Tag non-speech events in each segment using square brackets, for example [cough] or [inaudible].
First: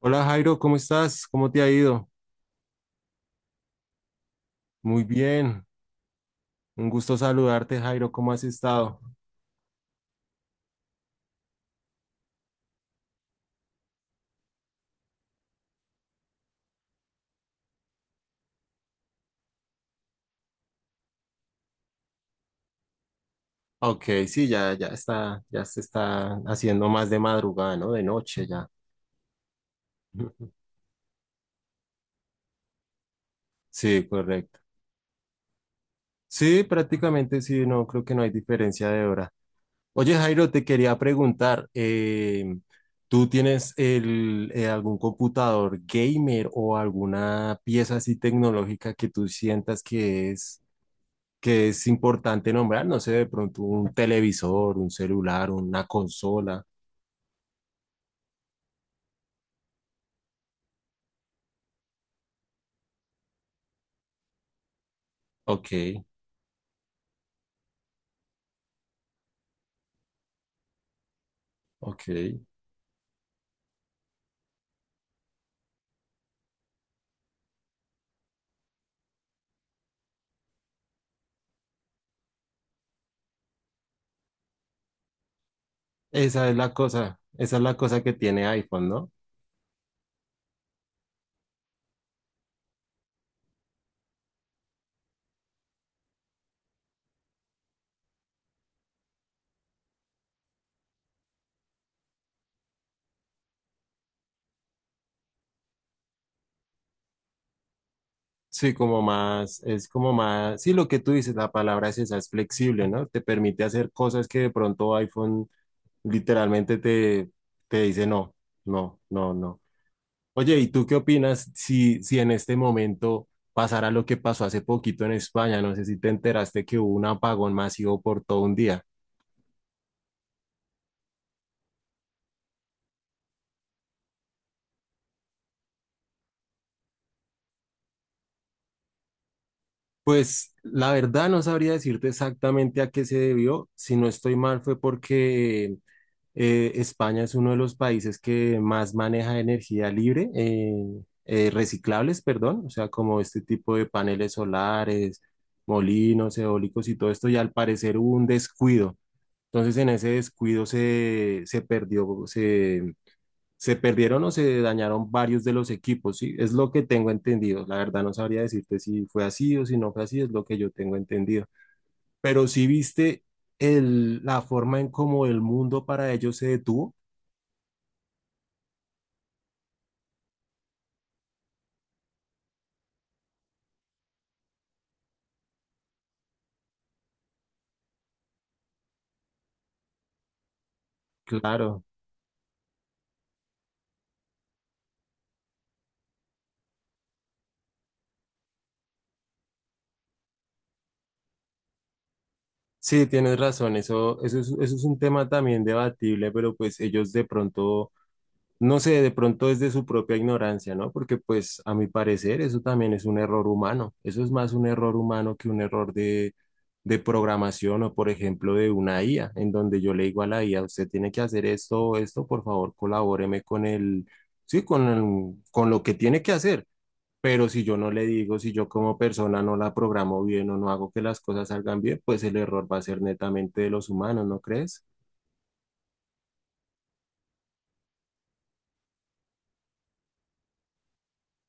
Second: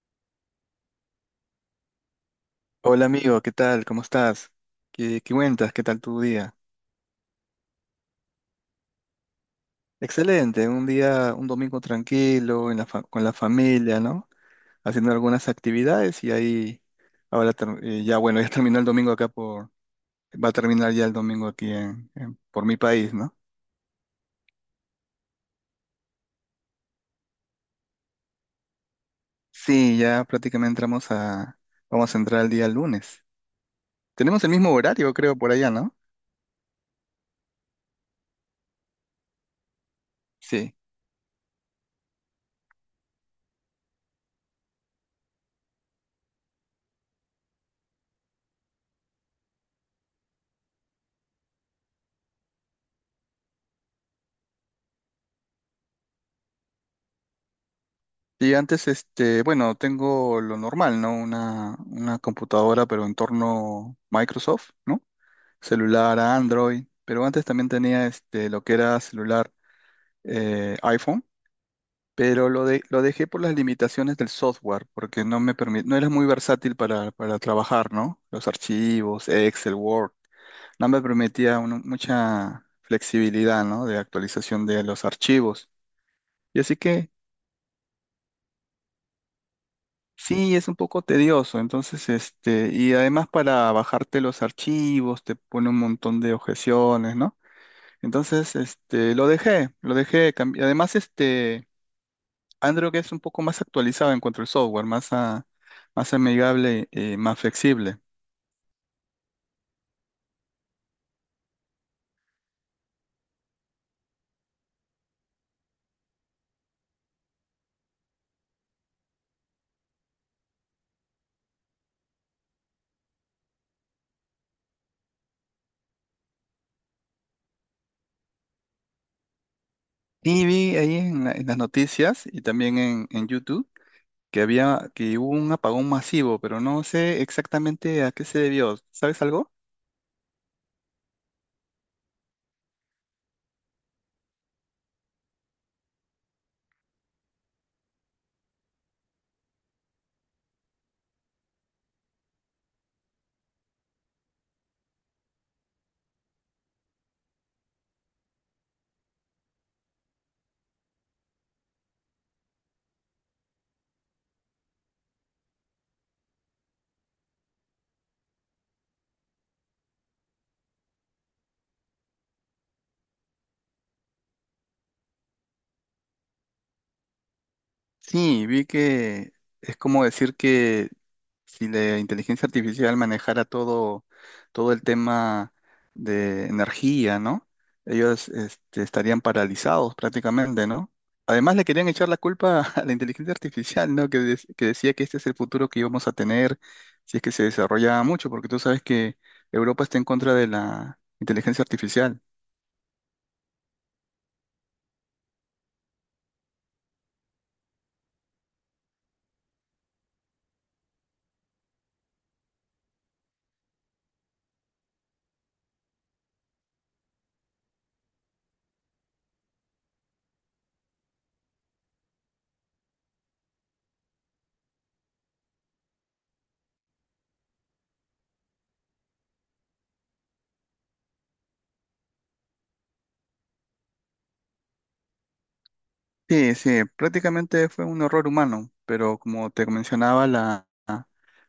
Hola Jairo, ¿cómo estás? ¿Cómo te ha ido? Hola amigo, ¿qué tal? ¿Cómo estás? Muy ¿Qué bien, cuentas? ¿Qué tal tu día? un gusto saludarte Jairo, ¿cómo has estado? Excelente, un día, un domingo tranquilo, en la con la familia, ¿no? Haciendo algunas actividades y ahí, ya bueno, [laughs] ya terminó el domingo acá por, va a terminar ya el domingo aquí por mi país, ¿no? Ok, sí, ya, ya está, ya se está haciendo más de madrugada, ¿no? De noche ya. Sí, ya [laughs] prácticamente entramos a, vamos a entrar el día lunes. Sí, Tenemos el correcto. mismo horario, creo, por allá, ¿no? Sí, prácticamente sí, no, creo que no hay diferencia de hora. Oye Jairo, te Sí. quería preguntar, ¿tú tienes algún computador gamer o alguna pieza así tecnológica que tú sientas que es importante nombrar, no sé, de pronto un televisor, un celular, una consola. Y antes, este, bueno, tengo lo normal, ¿no? Una computadora, pero en torno Microsoft, ¿no? Ok, Celular a Android, pero antes también tenía este, lo que era celular iPhone, ok. pero lo dejé por las limitaciones del software, porque no me permite, no era muy versátil para trabajar, ¿no? Los archivos, Excel, Word, no me permitía mucha flexibilidad, ¿no? De actualización de los archivos. Esa es Y la así que cosa, esa es la cosa que tiene iPhone, ¿no? sí, es un poco tedioso, entonces, este, y además para bajarte los archivos te pone un montón de objeciones, ¿no? Entonces, este, lo dejé, además, este, Android es un poco más actualizado en cuanto al software, más amigable, más flexible. Sí, como más, es como más, sí, lo que tú dices, la palabra es esa, es flexible, ¿no? Te permite hacer cosas que de pronto iPhone literalmente te, te dice no, no, no, no. Oye, ¿y tú qué opinas si, si en este momento pasará lo que pasó hace poquito en España? No sé si te enteraste que hubo un apagón masivo por todo un día. Y vi ahí en las noticias y también en YouTube que había, que hubo un apagón masivo, pero no sé exactamente a qué se debió, ¿sabes algo? Pues la verdad no sabría decirte exactamente a qué se debió. Si no estoy mal, fue porque España es uno de los países que más maneja energía libre, reciclables, perdón, o sea, como este tipo de paneles solares, molinos, eólicos y todo esto, y al parecer hubo un descuido. Entonces en ese descuido se, se perdió, se perdieron o se dañaron varios de los equipos, ¿sí? Es lo que tengo entendido. La verdad no sabría decirte si fue así o si no fue así, es lo que yo tengo entendido. Pero si viste el, la forma en cómo el mundo para ellos se detuvo, Sí, vi que es como decir que si la inteligencia artificial manejara todo, todo el tema de energía, ¿no? Ellos este, estarían paralizados prácticamente, ¿no? Además le claro. querían echar la culpa [laughs] a la inteligencia artificial, ¿no? Que decía que este es el futuro que íbamos a tener si es que se desarrollaba mucho, porque tú sabes que Europa está en contra de la inteligencia artificial. Sí, tienes razón, eso, eso es un tema también debatible, pero pues ellos de pronto no sé, de pronto es de su propia ignorancia, ¿no? Porque pues a mi parecer eso también es un error humano. Eso es más un error humano que un error de programación o por ejemplo de una IA, en donde yo le digo a la IA, usted tiene que hacer esto o esto, por favor, colabóreme con el, sí, con el- con lo que tiene que hacer. Pero si yo no le digo, si yo como persona no la programo bien o no hago que las cosas salgan bien, pues el error va a ser netamente de los humanos, ¿no crees? Sí, sí, prácticamente fue un error humano, pero como te mencionaba, la...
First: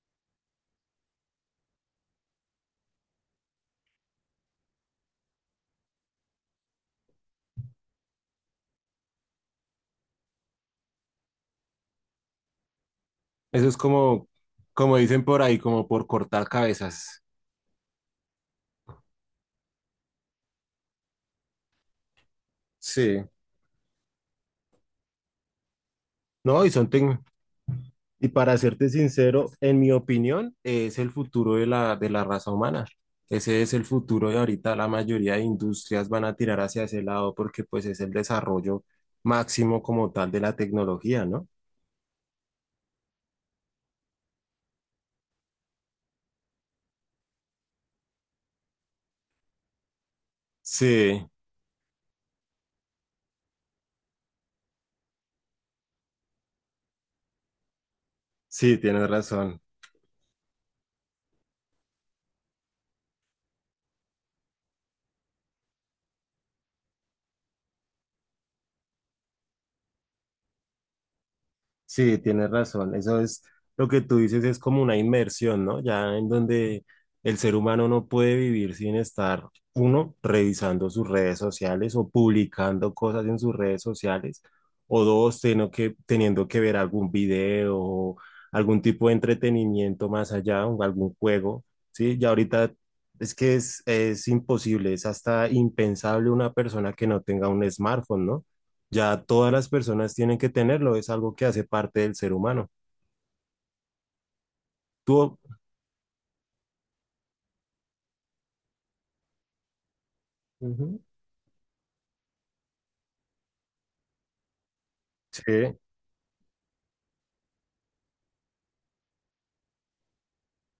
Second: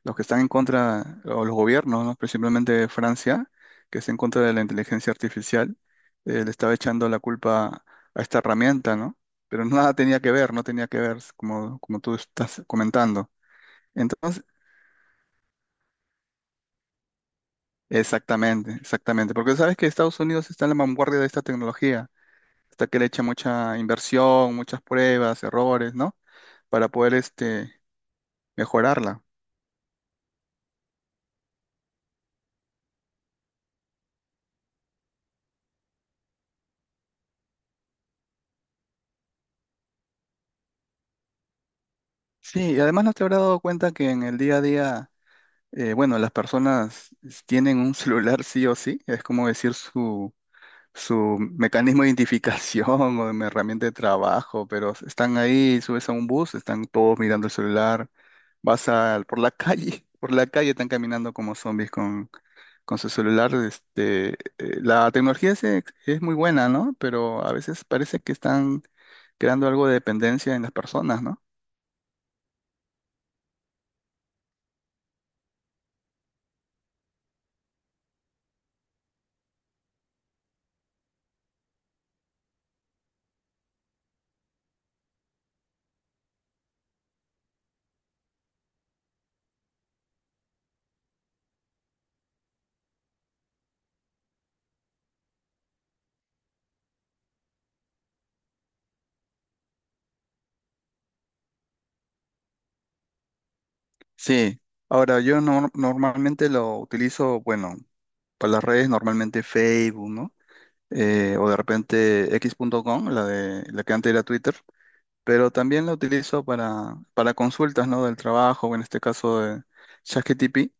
los que están en contra, o los gobiernos, ¿no? Principalmente Francia, que está en contra de la inteligencia artificial, le estaba echando la culpa a esta herramienta, ¿no? Pero nada tenía que ver, no tenía que ver, como, como tú estás comentando. Eso es como, Entonces, como dicen por ahí, como por cortar cabezas. exactamente, exactamente, porque sabes que Estados Unidos está en la vanguardia de esta tecnología, hasta que le echa Sí, mucha inversión, muchas pruebas, errores, ¿no? no, y son Para poder tec- este, y para serte mejorarla. sincero, en mi opinión, es el futuro de de la raza humana. Ese es el futuro de ahorita. La mayoría de industrias van a tirar hacia ese lado porque pues es el desarrollo máximo como tal de la tecnología, ¿no? Sí, y además no te habrás dado cuenta que en el día a día bueno, las personas tienen un celular sí o sí, es como decir su, Sí, su mecanismo de identificación [laughs] o de herramienta de trabajo, pero están ahí, subes a un bus, están todos mirando el celular, sí, tienes por la razón. calle, [laughs] por la calle están caminando como zombies con su celular. La es muy buena, ¿no? Pero a veces parece que están creando algo de dependencia en las personas, ¿no? Sí, tienes razón. Eso es lo que tú dices, es como una inmersión, ¿no? Ya en donde el ser humano no puede vivir sin estar, uno, revisando sus redes sociales o publicando cosas en sus redes sociales, o dos, teniendo que ver algún video o algún tipo de entretenimiento más allá, o algún juego, ¿sí? Ya ahorita es que es imposible, es hasta impensable una persona que no tenga un smartphone, ¿no? Ya todas las personas tienen que tenerlo, es algo que hace parte del ser humano. Sí. Ahora, Tú, yo normalmente lo utilizo, bueno, para las redes, normalmente Facebook, ¿no? ujú, O de repente x.com, la de la que antes era Twitter, pero sí, también la utilizo para consultas, ¿no? Del trabajo, o en este caso de ChatGPT,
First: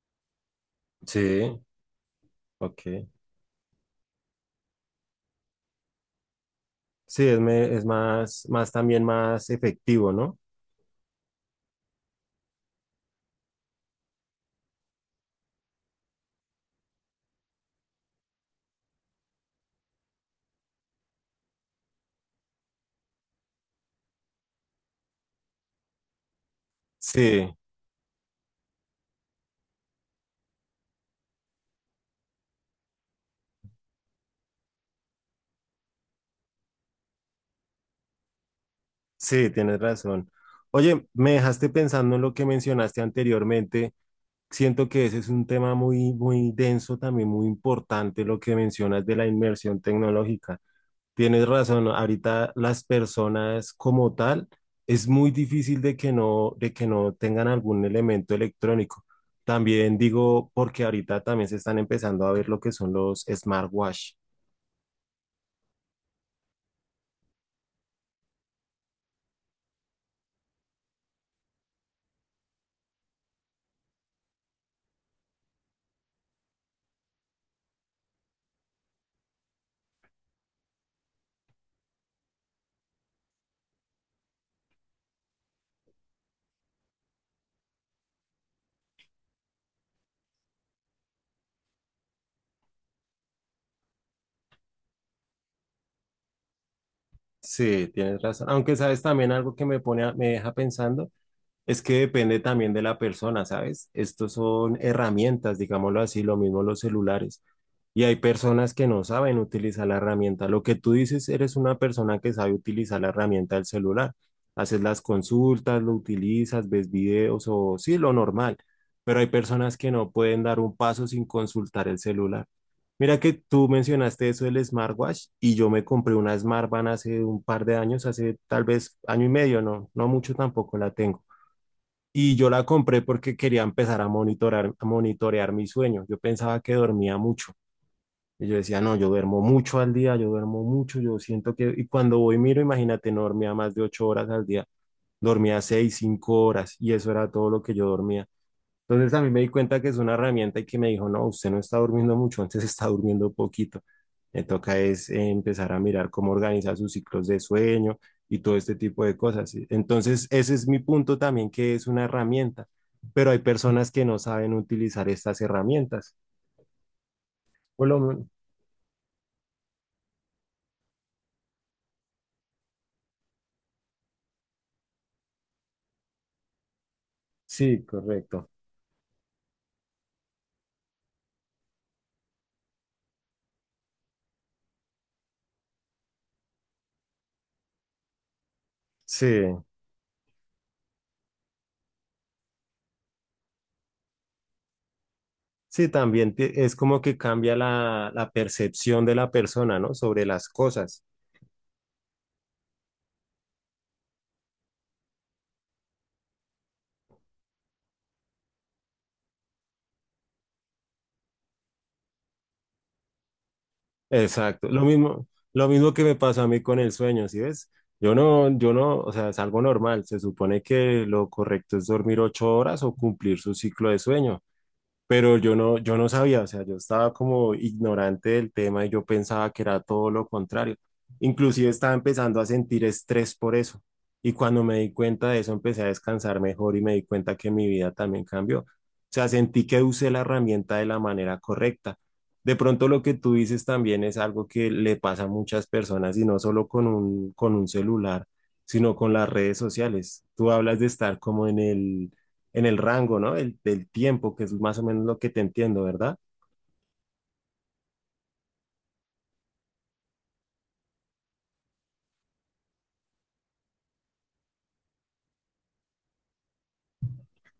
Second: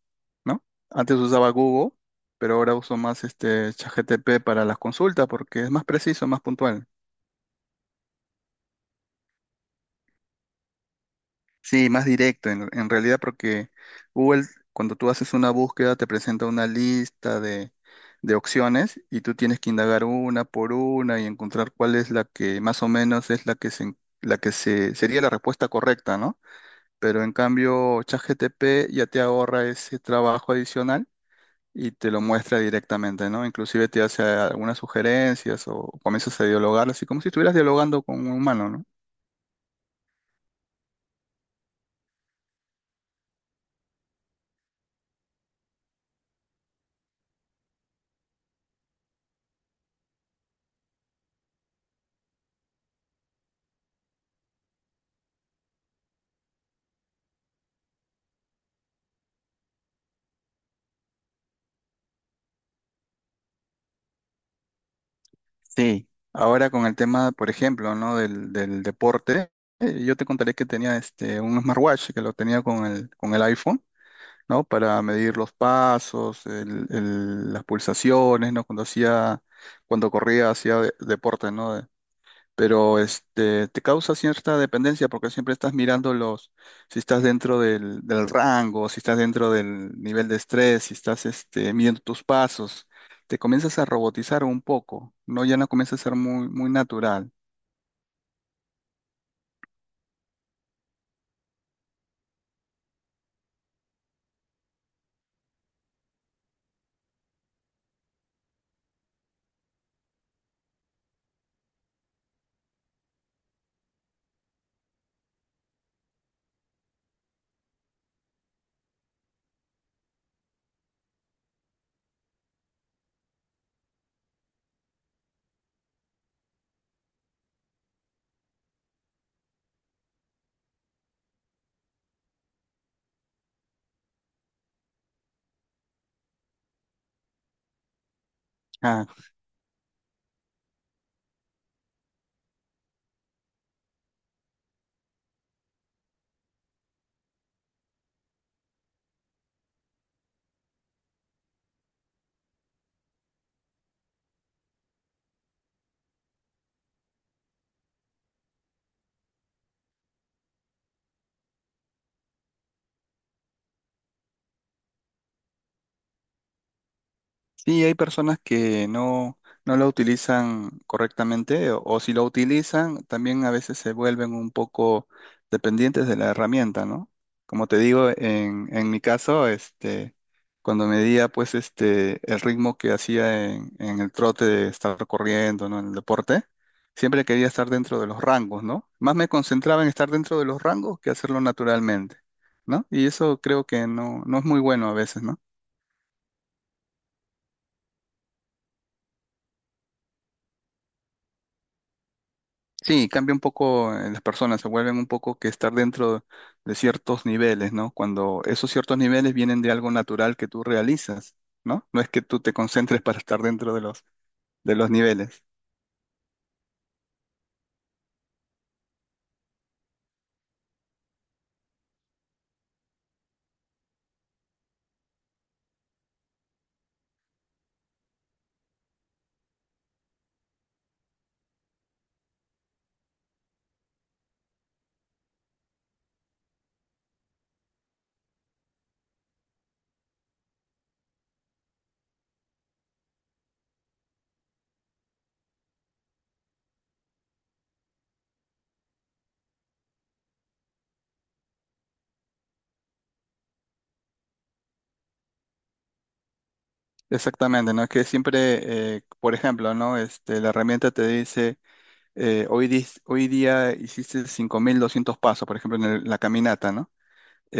¿no? Antes usaba sí, Google, pero ahora ok. uso más este ChatGPT para las consultas porque es más preciso, más puntual. Sí, es más, más también más efectivo, ¿no? Sí, más directo, en realidad, porque Google, cuando tú haces una búsqueda, te presenta una lista de opciones y tú tienes que indagar una por una y encontrar cuál es la que más o menos es la que la que se, sería la respuesta correcta, ¿no? Pero en Sí, cambio, ChatGPT ya te ahorra ese trabajo adicional y te lo muestra directamente, ¿no? Inclusive te hace algunas sugerencias o comienzas a dialogar, así como si estuvieras dialogando con un humano, ¿no? sí, tienes razón. Oye, me dejaste pensando en lo que mencionaste anteriormente. Siento que ese es un tema muy, muy denso, también muy importante, lo que mencionas de la inmersión tecnológica. Tienes razón, ahorita las personas como tal es muy difícil de que no tengan algún elemento electrónico. También digo, porque ahorita también se están empezando a ver lo que son los smartwatch. Sí, ahora con el tema, por ejemplo, ¿no? Del deporte, yo te contaré que tenía este, un smartwatch que lo tenía con el iPhone, ¿no? Para medir los pasos, las pulsaciones, ¿no? Cuando hacía, cuando corría, hacía deporte, ¿no? Pero este, te causa cierta dependencia porque siempre estás mirando los, si estás dentro del, del rango, si estás dentro del nivel de estrés, si estás este, midiendo tus pasos, te comienzas a robotizar un poco, ¿no? Ya no comienza a ser muy, muy natural. Sí, tienes razón. Aunque sabes también algo que me deja pensando. Es que depende también de la persona, ¿sabes? Estos son herramientas, digámoslo así, lo mismo los celulares. Y hay personas que no saben utilizar la herramienta. Lo que tú dices, eres una persona que sabe utilizar la herramienta del celular. Haces las consultas, lo utilizas, ves videos o sí, lo normal. Pero hay personas que no pueden dar un paso sin consultar el celular. Mira que tú mencionaste eso del smartwatch y yo me compré una Smartband hace un par de años, hace tal vez año y medio, no, no mucho tampoco la tengo. Y yo la compré porque quería empezar a monitorar, a monitorear mi sueño. Yo pensaba que dormía mucho. Y yo decía, no, yo duermo mucho al día, yo duermo mucho, yo siento que... Y cuando voy, miro, imagínate, no dormía más de 8 horas al día, dormía 6, 5 horas, y eso era todo lo que yo dormía. Entonces a mí me di cuenta que es una herramienta y que me dijo, no, usted no está durmiendo mucho, antes está durmiendo poquito. Me toca es empezar a mirar cómo organiza sus ciclos de sueño y todo este tipo de cosas. Entonces ese es mi punto también, que es una herramienta, pero hay personas que no saben utilizar estas herramientas. Sí, Por hay lo men- personas que no, no la utilizan correctamente o si lo utilizan, también a veces se vuelven un poco dependientes de la herramienta, ¿no? Como te sí, digo, correcto. En mi caso, este, cuando medía pues este, el ritmo que hacía en el trote de estar corriendo, ¿no? En el deporte, siempre quería estar dentro de los rangos, ¿no? Más me Sí, concentraba en estar dentro de los rangos que hacerlo naturalmente, ¿no? Y eso creo que no, no es muy bueno a veces, ¿no? Es como que cambia la, la percepción de la persona, ¿no? Sobre las cosas. Sí, cambia un poco en las personas, se vuelven un poco que estar dentro de ciertos niveles, ¿no? Cuando esos ciertos niveles vienen de algo natural que tú realizas, ¿no? No es que tú te concentres para estar dentro Exacto, de los niveles. lo mismo que me pasa a mí con el sueño, ¿sí ves? Yo no, yo no, o sea, es algo normal. Se supone que lo correcto es dormir 8 horas o cumplir su ciclo de sueño. Pero yo no, yo no sabía, o sea, yo estaba como ignorante del tema y yo pensaba que era todo lo contrario. Inclusive estaba empezando a sentir estrés por eso. Y cuando me di cuenta de eso, empecé a descansar mejor y me di cuenta que mi vida también cambió. O sea, sentí que usé la herramienta de la manera correcta. De pronto lo que tú dices también es algo que le pasa a muchas personas y no solo con un celular, sino con las redes sociales. Tú hablas de estar como en el rango, ¿no? El, del tiempo, que es más o menos lo que te entiendo, ¿verdad? Exactamente, ¿no? Es que siempre, por ejemplo, ¿no? Este, la herramienta te dice, hoy día hiciste 5200 pasos, por ejemplo, en la caminata, ¿no?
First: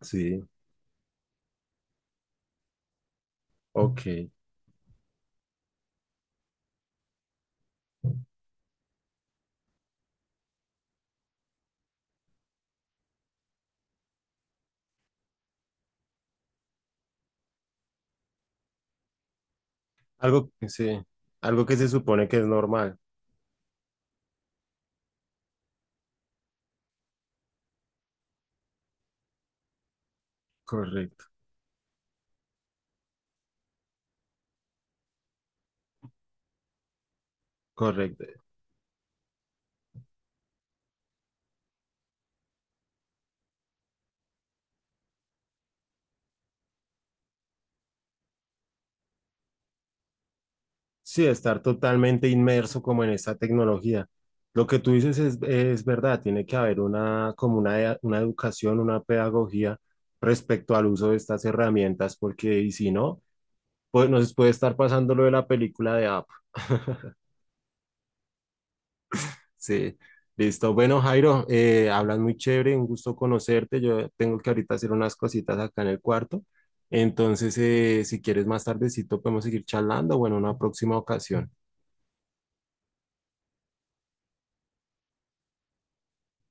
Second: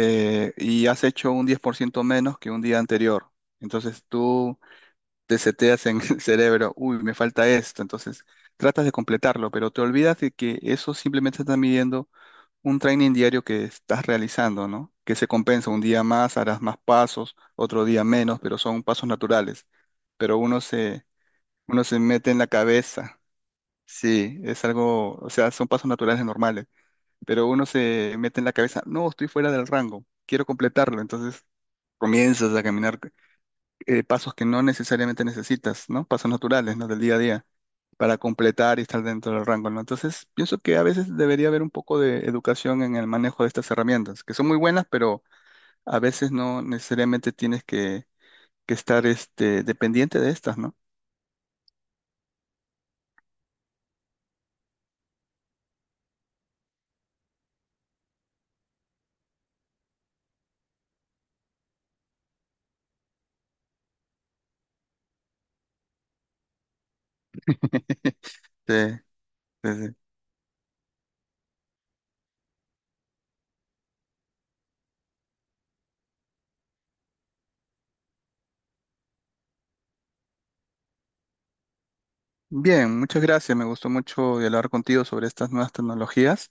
Sí, Y has hecho un 10% menos que un día anterior. Entonces ok. tú te seteas en el [laughs] cerebro, uy, me falta esto, entonces tratas de completarlo, pero te olvidas de que eso simplemente está midiendo un training diario que estás realizando, ¿no? Que se compensa, un día más harás más pasos, otro día menos, pero son pasos naturales. Pero Algo, sí, algo que uno se se supone mete que en es la normal. cabeza, sí, es algo, o sea, son pasos naturales normales, pero uno se mete en la cabeza, no, estoy fuera del rango, quiero completarlo, Correcto, entonces comienzas a caminar pasos que no necesariamente necesitas, ¿no? Pasos naturales, ¿no? Del día a día, para correcto. completar y estar dentro del rango, ¿no? Entonces, pienso que a veces debería haber un poco de educación en el manejo de estas herramientas, que son muy buenas, pero a veces no necesariamente tienes que estar este, dependiente de estas, ¿no? Sí, estar totalmente inmerso como en esta tecnología. Lo que tú dices es verdad, tiene que haber una, como una, una educación, una pedagogía respecto al uso de estas herramientas, porque y si no, pues nos puede estar pasando lo de la película de App. [laughs] [laughs] Sí, sí, sí. Sí, listo. Bueno, Jairo, hablas muy chévere, un gusto conocerte. Yo tengo que ahorita hacer unas cositas acá en el cuarto. Entonces, si quieres más tardecito, podemos seguir charlando. Bueno, una próxima ocasión. Bien, muchas gracias. Me gustó mucho dialogar contigo sobre estas nuevas tecnologías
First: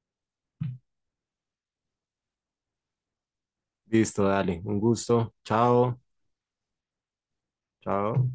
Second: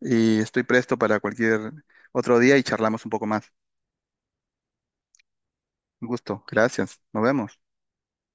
y estoy presto para cualquier otro día y charlamos un poco más. Listo, dale, un gusto. Chao, Un gusto. Gracias. Nos vemos. chao.